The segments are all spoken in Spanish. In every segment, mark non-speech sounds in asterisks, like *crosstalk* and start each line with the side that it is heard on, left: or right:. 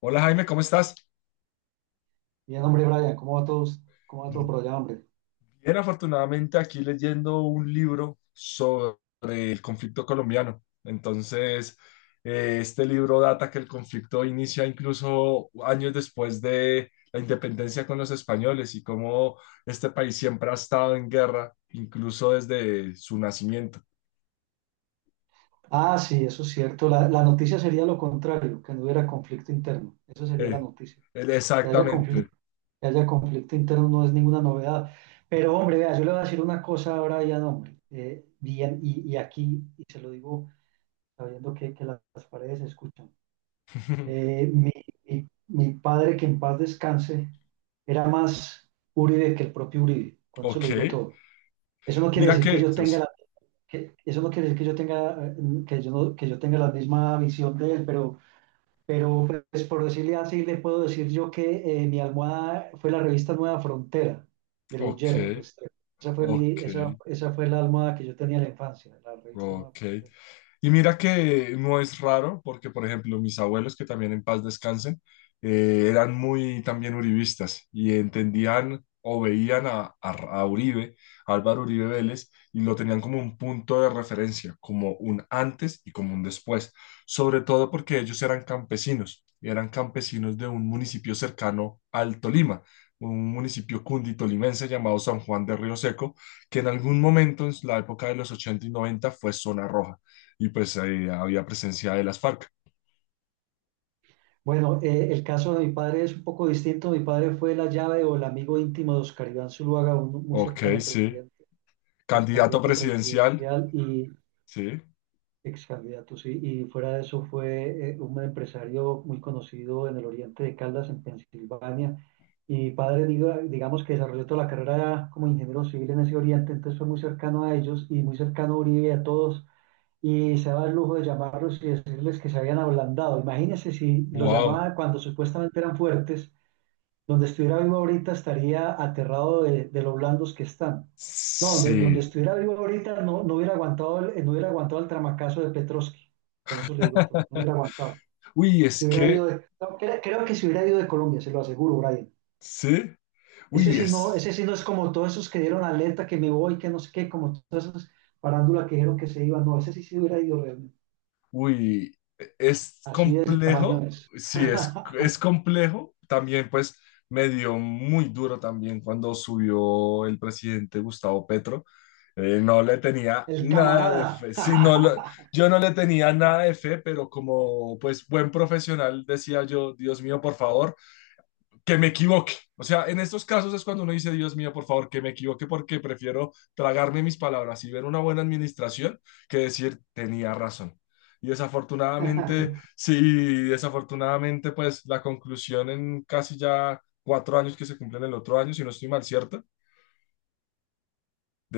left: Hola Jaime, ¿cómo estás?
right: Bien, hombre, Brian, ¿cómo va todos? ¿Cómo va todo por allá, hombre?
left: Bien, afortunadamente aquí leyendo un libro sobre el conflicto colombiano. Entonces, este libro data que el conflicto inicia incluso años después de la independencia con los españoles y cómo este país siempre ha estado en guerra, incluso desde su nacimiento.
right: Ah, sí, eso es cierto. La noticia sería lo contrario, que no hubiera conflicto interno. Eso sería la
left: Eh,
right: noticia. Que haya conflicto,
left: Exactamente.
right: que haya conflicto interno no es ninguna novedad. Pero, hombre, vea, yo le voy a decir una cosa a Brian, hombre. Bien, y aquí, y se lo digo sabiendo que las paredes se escuchan.
left: *laughs*
right: Eh, mi, mi padre, que en paz descanse, era más Uribe que el propio Uribe. Con eso le digo
left: Ok.
right: todo. Eso no quiere
left: Mira
right: decir que
left: que...
right: yo tenga la, que eso no quiere decir que yo tenga, que yo no- que yo tenga la misma visión de él, pero pues por decirle así, le puedo decir yo que mi almohada fue la revista Nueva Frontera de los
left: Ok,
right: Gerald Restrepo. Esa fue mi,
left: ok,
right: esa, esa fue la almohada que yo tenía en la infancia, la revista Nueva
left: ok.
right: Frontera.
left: Y mira que no es raro, porque por ejemplo mis abuelos, que también en paz descansen, eran muy también uribistas y entendían o veían a, a Uribe, a Álvaro Uribe Vélez, y lo tenían como un punto de referencia, como un antes y como un después, sobre todo porque ellos eran campesinos de un municipio cercano al Tolima, un municipio cunditolimense llamado San Juan de Río Seco, que en algún momento, en la época de los 80 y 90 fue zona roja y pues ahí había presencia de las FARC.
right: Bueno, el caso de mi padre es un poco distinto. Mi padre fue la llave o el amigo íntimo de Oscar Iván Zuluaga, muy
left: Ok,
right: cercano al
left: sí.
right: presidente, es
left: Candidato
right: candidato
left: presidencial,
right: presidencial y
left: sí.
right: ex candidato, sí. Y fuera de eso fue un empresario muy conocido en el oriente de Caldas, en Pensilvania. Y mi padre, digamos que desarrolló toda la carrera como ingeniero civil en ese oriente, entonces fue muy cercano a ellos y muy cercano a Uribe y a todos. Y se daba el lujo de llamarlos y decirles que se habían ablandado. Imagínense si los
left: Wow,
right: llamaba cuando supuestamente eran fuertes, donde estuviera vivo ahorita estaría aterrado de lo blandos que están. No, donde
left: sí.
right: estuviera vivo ahorita no hubiera aguantado el tramacazo de Petrovsky. Con eso le digo todo. No hubiera aguantado.
left: Uy, es
right: Se hubiera ido
left: que,
right: no, creo que se hubiera ido de Colombia, se lo aseguro, Brian.
left: sí. Uy, es.
right: Ese sí no es como todos esos que dieron alerta que me voy, que no sé qué, como todas esas parándulas que dijeron que se iban. No, ese sí se hubiera ido realmente.
left: Uy, es
right: Así de ese tamaño
left: complejo,
right: es.
left: sí, es
right: *laughs*
left: complejo. También, pues, me dio muy duro también cuando subió el presidente Gustavo Petro. No le tenía
right: El
left: nada de
right: camarada.
left: fe. Yo no le tenía nada de fe, pero como, pues, buen profesional, decía yo, Dios mío, por favor que me equivoque. O sea, en estos casos es cuando uno dice, Dios mío, por favor, que me equivoque porque prefiero tragarme mis palabras y ver una buena administración que decir, tenía razón. Y
right: *laughs*
left: desafortunadamente, sí, desafortunadamente, pues la conclusión en casi ya cuatro años que se cumplen el otro año, si no estoy mal, ¿cierto?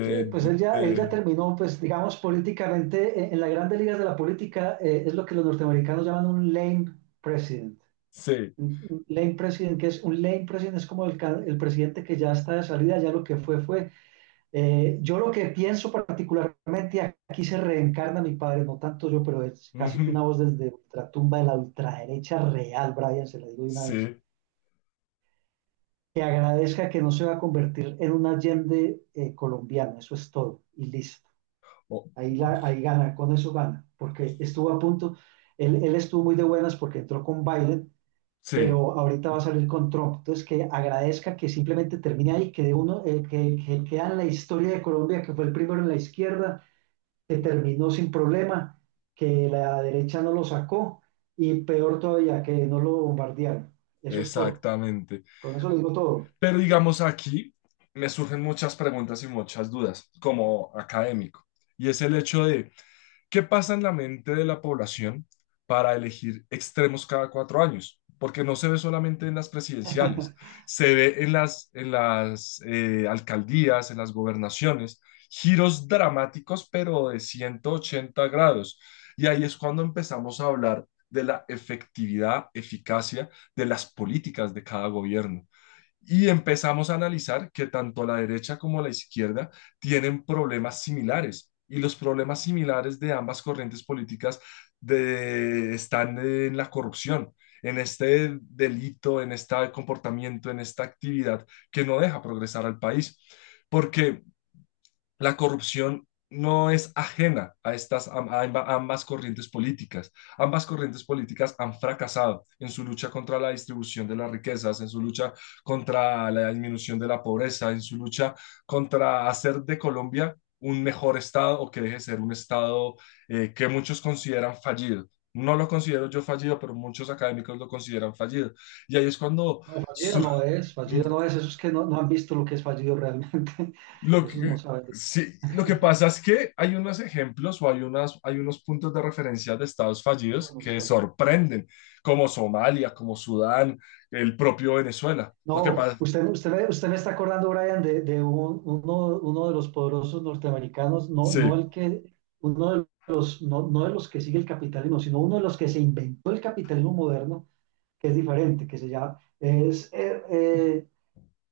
right: Sí, pues
left: de-
right: él ya
left: de-
right: terminó, pues digamos, políticamente, en las grandes ligas de la política, es lo que los norteamericanos llaman un lame president.
left: sí,
right: Un lame president, que es un lame president, es como el presidente que ya está de salida, ya lo que fue, fue. Yo lo que pienso particularmente, aquí se reencarna mi padre, no tanto yo, pero es casi que
left: ujú,
right: una voz desde ultratumba de la ultraderecha real, Brian, se la digo de una vez,
left: sí,
right: que agradezca que no se va a convertir en un Allende colombiano, eso es todo, y listo.
left: o-
right: Ahí gana, con eso gana, porque estuvo a punto, él estuvo muy de buenas porque entró con Biden,
left: sí,
right: pero ahorita va a salir con Trump. Entonces, que agradezca que simplemente termine ahí, que queda en la historia de Colombia, que fue el primero en la izquierda, que terminó sin problema, que la derecha no lo sacó y peor todavía, que no lo bombardearon. Eso es todo.
left: exactamente.
right: Con eso lo digo todo.
left: Pero digamos aquí me surgen muchas preguntas y muchas dudas como académico. Y es el hecho de qué pasa en la mente de la población para elegir extremos cada cuatro años. Porque no se ve solamente en las presidenciales,
right: *laughs*
left: se ve en las, en las alcaldías, en las gobernaciones, giros dramáticos, pero de 180 grados. Y ahí es cuando empezamos a hablar de la efectividad, eficacia de las políticas de cada gobierno y empezamos a analizar que tanto la derecha como la izquierda tienen problemas similares y los problemas similares de ambas corrientes políticas están en la corrupción, en este delito, en este comportamiento, en esta actividad que no deja progresar al país. Porque la corrupción no es ajena a estas a ambas corrientes políticas. Ambas corrientes políticas han fracasado en su lucha contra la distribución de las riquezas, en su lucha contra la disminución de la pobreza, en su lucha contra hacer de Colombia un mejor estado o que deje de ser un estado que muchos consideran fallido. No lo considero yo fallido, pero muchos académicos lo consideran fallido. Y ahí es cuando
right: No, fallido
left: surge
right: no es, fallido no es. Esos que no han visto lo que es fallido realmente, *laughs*
left: lo
right: esos no
left: que,
right: saben.
left: sí, lo que
right: *laughs*
left: pasa es que hay unos ejemplos o hay, unas, hay unos puntos de referencia de estados
right: Eso
left: fallidos
right: no es
left: que
right: fácil.
left: sorprenden, como Somalia, como Sudán, el propio Venezuela. Lo que
right: No,
left: pasa,
right: usted me está acordando, Brian, de uno de los poderosos norteamericanos, no
left: sí,
right: el que, uno de los, no de los que sigue el capitalismo, sino uno de los que se inventó el capitalismo moderno, que es diferente, que se llama,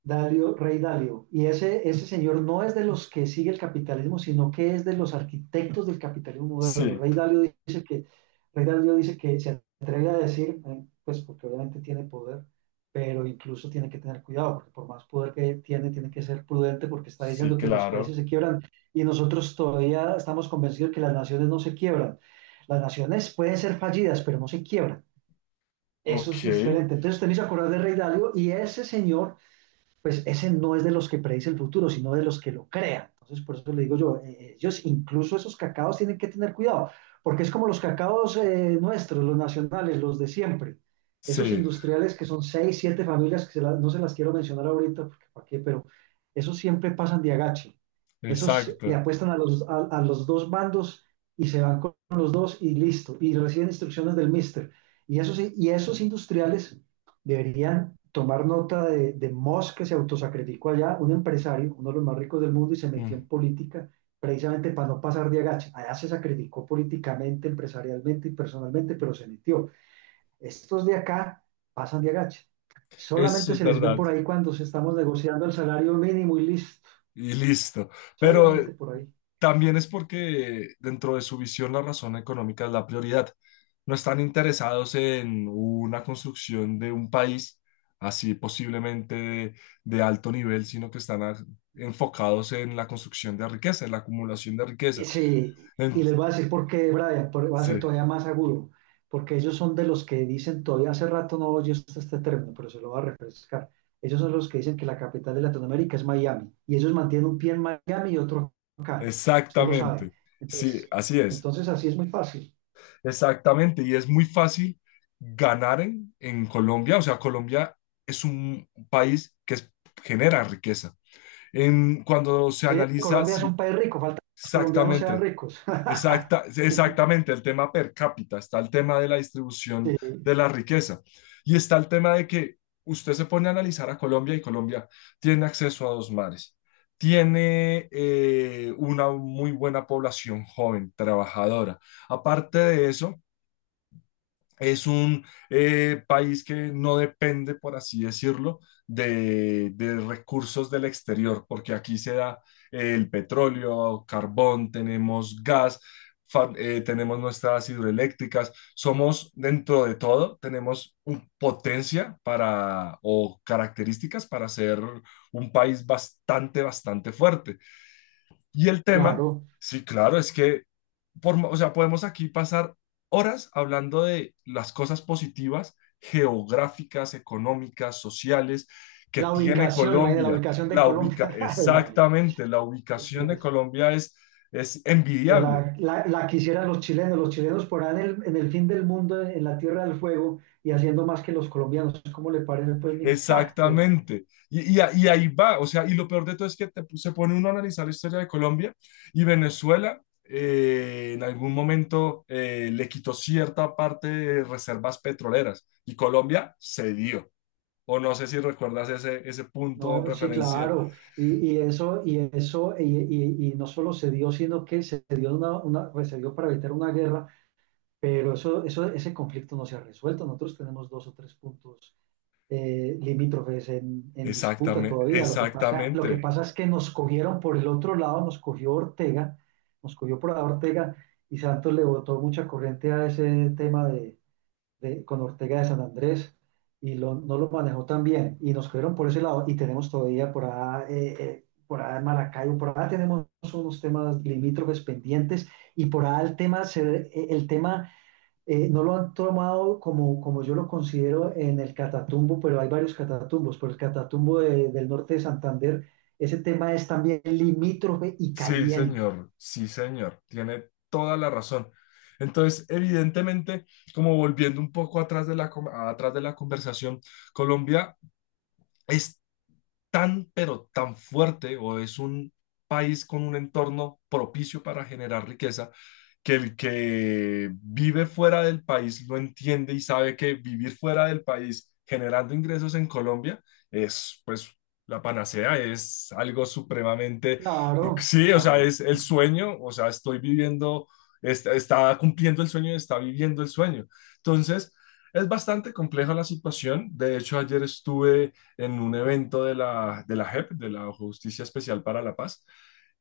right: Dalio, Rey Dalio. Y ese señor no es de los que sigue el capitalismo, sino que es de los arquitectos del capitalismo moderno.
left: sí,
right: Dice que, Rey Dalio dice que se atreve a decir, pues porque obviamente tiene poder, pero incluso tiene que tener cuidado, porque por más poder que tiene, tiene que ser prudente porque está
left: sí,
right: diciendo que los países
left: claro.
right: se quiebran y nosotros todavía estamos convencidos que las naciones no se quiebran. Las naciones pueden ser fallidas, pero no se quiebran. Eso es
left: Ok,
right: diferente. Entonces, usted me hizo acordar de Rey Dalio, y ese señor, pues ese no es de los que predice el futuro, sino de los que lo crean. Entonces, por eso le digo yo, ellos incluso esos cacaos tienen que tener cuidado, porque es como los cacaos nuestros, los nacionales, los de siempre. Esos
left: sí,
right: industriales que son seis, siete familias, que no se las quiero mencionar ahorita, porque para qué, pero esos siempre pasan de agache. Esos le
left: exacto.
right: apuestan a los, a los dos bandos y se van con los dos y listo. Y reciben instrucciones del mister. Y esos industriales deberían tomar nota de Musk, que se autosacrificó allá, un empresario, uno de los más ricos del mundo, y se metió
left: Mm,
right: en política precisamente para no pasar de agacha. Allá se sacrificó políticamente, empresarialmente y personalmente, pero se metió. Estos de acá pasan de agacha. Solamente
left: eso es
right: se les ve
left: verdad.
right: por ahí cuando se estamos negociando el salario mínimo y listo.
left: Y listo. Pero
right: Solamente por ahí.
left: también es porque dentro de su visión la razón económica es la prioridad. No están interesados en una construcción de un país así posiblemente de alto nivel, sino que están enfocados en la construcción de riqueza, en la acumulación de riqueza.
right: Sí,
left: En-
right: y les voy a decir por qué, Brian, va a ser
left: sí,
right: todavía más agudo, porque ellos son de los que dicen, todavía hace rato no oyes este término, pero se lo va a refrescar. Ellos son los que dicen que la capital de Latinoamérica es Miami, y ellos mantienen un pie en Miami y otro acá, usted lo sabe.
left: exactamente. Sí,
right: Entonces,
left: así es.
right: entonces así es muy fácil.
left: Exactamente. Y es muy fácil ganar en Colombia. O sea, Colombia es un país que genera riqueza. En, cuando se
right: Sí,
left: analiza,
right: Colombia es un
left: sí,
right: país rico, falta que los colombianos sean
left: exactamente,
right: ricos. *laughs*
left: exacta, exactamente, el tema per cápita, está el tema de la distribución
right: Sí,
left: de la riqueza y está el tema de que usted se pone a analizar a Colombia y Colombia tiene acceso a dos mares, tiene una muy buena población joven, trabajadora. Aparte de eso, es un país que no depende, por así decirlo, de recursos del exterior, porque aquí se da el petróleo, carbón, tenemos gas, tenemos nuestras hidroeléctricas, somos dentro de todo, tenemos potencia para o características para ser un país bastante, bastante fuerte. Y el tema,
right: claro.
left: sí, claro, es que por, o sea, podemos aquí pasar horas hablando de las cosas positivas geográficas, económicas, sociales que
right: La
left: tiene
right: ubicación, imagínate, la
left: Colombia.
right: ubicación de
left: La
right: Colombia,
left: ubica,
right: *laughs* Ave María.
left: exactamente, la ubicación de Colombia es
right: Se
left: envidiable.
right: la, la, la quisieran los chilenos por ahí en el fin del mundo, en la Tierra del Fuego, y haciendo más que los colombianos. ¿Cómo le parece, pues, mijo? *laughs* ¡Ja! Ave María.
left: Exactamente. Y, y ahí va, o sea, y lo peor de todo es que se pone uno a analizar la historia de Colombia y Venezuela en algún momento le quitó cierta parte de reservas petroleras y Colombia cedió. O no sé si recuerdas ese, ese punto en
right: No, sí,
left: referencia.
right: claro. Y eso, y eso, y no solo se dio, sino que se dio pues, se dio para evitar una guerra, pero ese conflicto no se ha resuelto. Nosotros tenemos dos o tres puntos limítrofes, en disputa
left: Exactamente,
right: todavía. Lo que pasa, lo que
left: exactamente.
right: pasa es que nos cogieron por el otro lado, nos cogió Ortega, nos cogió por la Ortega, y Santos le botó mucha corriente a ese tema con Ortega de San Andrés, y no lo manejó tan bien, y nos cogieron por ese lado, y tenemos todavía por allá en Maracaibo, por allá tenemos unos temas limítrofes pendientes, y por allá el tema, el tema no lo han tomado como, como yo lo considero, en el Catatumbo, pero hay varios Catatumbos. Por el Catatumbo del norte de Santander, ese tema es también limítrofe y
left: Sí,
right: caliente.
left: señor, sí, señor. Tiene toda la razón. Entonces, evidentemente, como volviendo un poco atrás de la, atrás de la conversación, Colombia es tan, pero tan fuerte o es un país con un entorno propicio para generar riqueza, que el que vive fuera del país lo entiende y sabe que vivir fuera del país generando ingresos en Colombia es pues la panacea, es algo supremamente,
right: Claro,
left: sí, o sea,
right: claro.
left: es el sueño, o sea, estoy viviendo, está, está cumpliendo el sueño, está viviendo el sueño. Entonces, es bastante compleja la situación. De hecho, ayer estuve en un evento de la JEP, de la Justicia Especial para la Paz.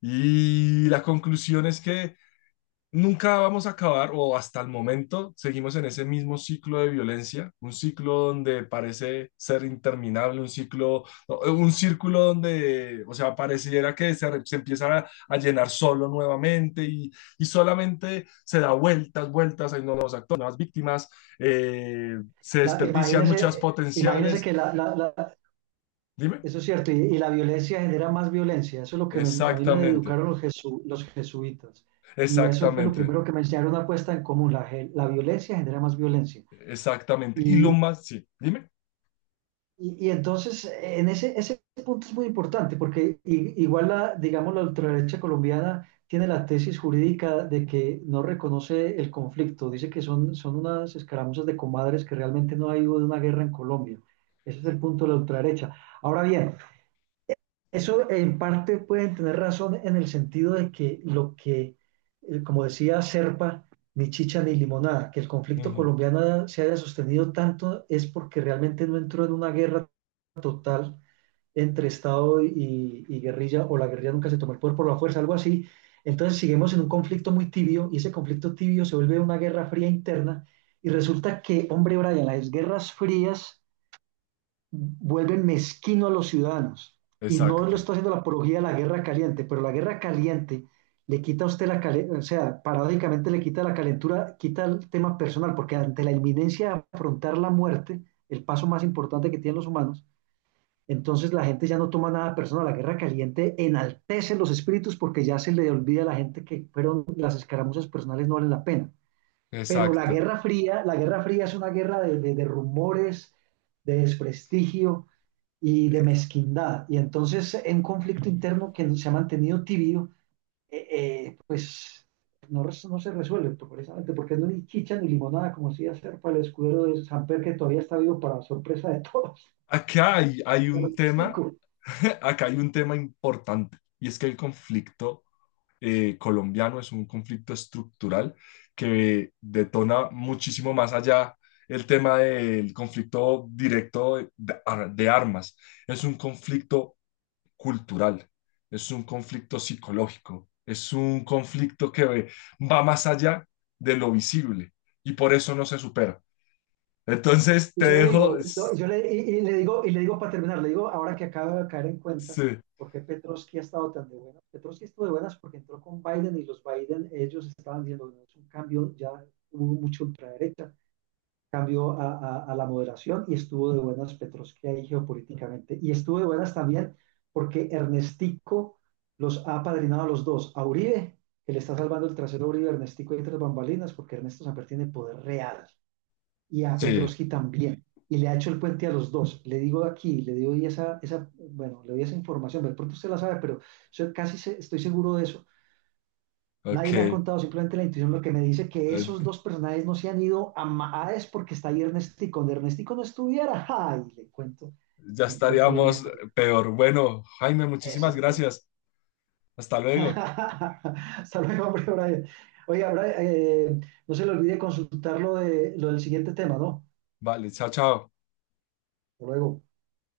left: Y la conclusión es que nunca vamos a acabar, o hasta el momento seguimos en ese mismo ciclo de violencia, un ciclo donde parece ser interminable, un ciclo, no, un círculo donde, o sea, pareciera que se empieza a, llenar solo nuevamente y, solamente se da vueltas, vueltas, hay nuevos actores, nuevas víctimas, se
right: La,
left: desperdician muchas
right: imagínese, imagínese
left: potenciales.
right: que
left: Dime.
right: eso es cierto, y la violencia genera más violencia. Eso es lo que me- a mí me
left: Exactamente,
right: educaron los, los jesuitas. Y eso fue lo
left: exactamente,
right: primero que me enseñaron, una puesta en común. La violencia genera más violencia.
left: exactamente. Y lo
right: Y,
left: más, sí, dime.
right: y entonces, en ese, ese punto es muy importante, porque igual, digamos, la ultraderecha colombiana tiene la tesis jurídica de que no reconoce el conflicto, dice que son, son unas escaramuzas de comadres, que realmente no ha habido una guerra en Colombia. Ese es el punto de la ultraderecha. Ahora bien, eso en parte pueden tener razón en el sentido de que lo que, como decía Serpa, ni chicha ni limonada, que el conflicto
left: Ujú,
right: colombiano se haya sostenido tanto es porque realmente no entró en una guerra total entre Estado y guerrilla, o la guerrilla nunca se tomó el poder por la fuerza, algo así. Entonces seguimos en un conflicto muy tibio, y ese conflicto tibio se vuelve una guerra fría interna, y resulta que, hombre, Brian, las guerras frías vuelven mezquino a los ciudadanos, y no lo
left: exacto,
right: está haciendo la apología de la guerra caliente, pero la guerra caliente le quita a usted la calentura, o sea, paradójicamente le quita la calentura, quita el tema personal, porque ante la inminencia de afrontar la muerte, el paso más importante que tienen los humanos, entonces la gente ya no toma nada personal. La guerra caliente enaltece los espíritus porque ya se le olvida a la gente que fueron las escaramuzas personales, no valen la pena. Pero
left: exacto.
right: la guerra fría es una guerra de rumores, de desprestigio y de mezquindad. Y entonces en conflicto interno que se ha mantenido tibio, eh, pues no se resuelve precisamente porque no hay ni chicha ni limonada, como si hacer para el escudero de San Pedro que todavía está vivo para sorpresa de todos.
left: Acá hay, hay
right: *laughs* Pero,
left: un
right: sí,
left: tema, *laughs* acá hay un tema importante, y es que el conflicto colombiano es un conflicto estructural que detona muchísimo más allá el tema del conflicto directo de armas. Es un conflicto cultural, es un conflicto psicológico, es un conflicto que va más allá de lo visible y por eso no se supera. Entonces
right: y
left: te
right: yo le
left: dejo,
right: digo, no, yo le, y le digo, y le digo para terminar, le digo, ahora que acaba de caer en cuenta,
left: sí,
right: ¿por qué Petrovsky ha estado tan de buenas? Petrovsky estuvo de buenas porque entró con Biden, y los Biden, ellos estaban diciendo, no, es un cambio, ya hubo mucho ultraderecha, cambio a la moderación, y estuvo de buenas Petrovsky ahí geopolíticamente. Y estuvo de buenas también porque Ernestico los ha apadrinado a los dos, a Uribe, que le está salvando el trasero a Uribe, Ernestico, y tres bambalinas, porque Ernesto Samper tiene poder real, y a
left: sí,
right: Petrovsky también. Y le ha hecho el puente a los dos. Le digo aquí, le doy esa, bueno, le doy esa información. De pronto usted la sabe, pero yo casi estoy seguro de eso. Nadie
left: ok,
right: me ha contado, simplemente la intuición, lo que me dice que esos dos personajes no se han ido a Maades porque está ahí Ernestico. Donde Ernestico no estuviera, *laughs* ¡ay! Le cuento
left: ya
right: en qué problema
left: estaríamos
right: estaría.
left: peor. Bueno, Jaime, muchísimas
right: Exactamente.
left: gracias. Hasta
right: *laughs*
left: luego.
right: Hasta luego, hombre, Brian. Oiga, Brian, no se le olvide consultar lo del siguiente tema, ¿no?
left: Vale, chao, chao.
right: Hasta luego.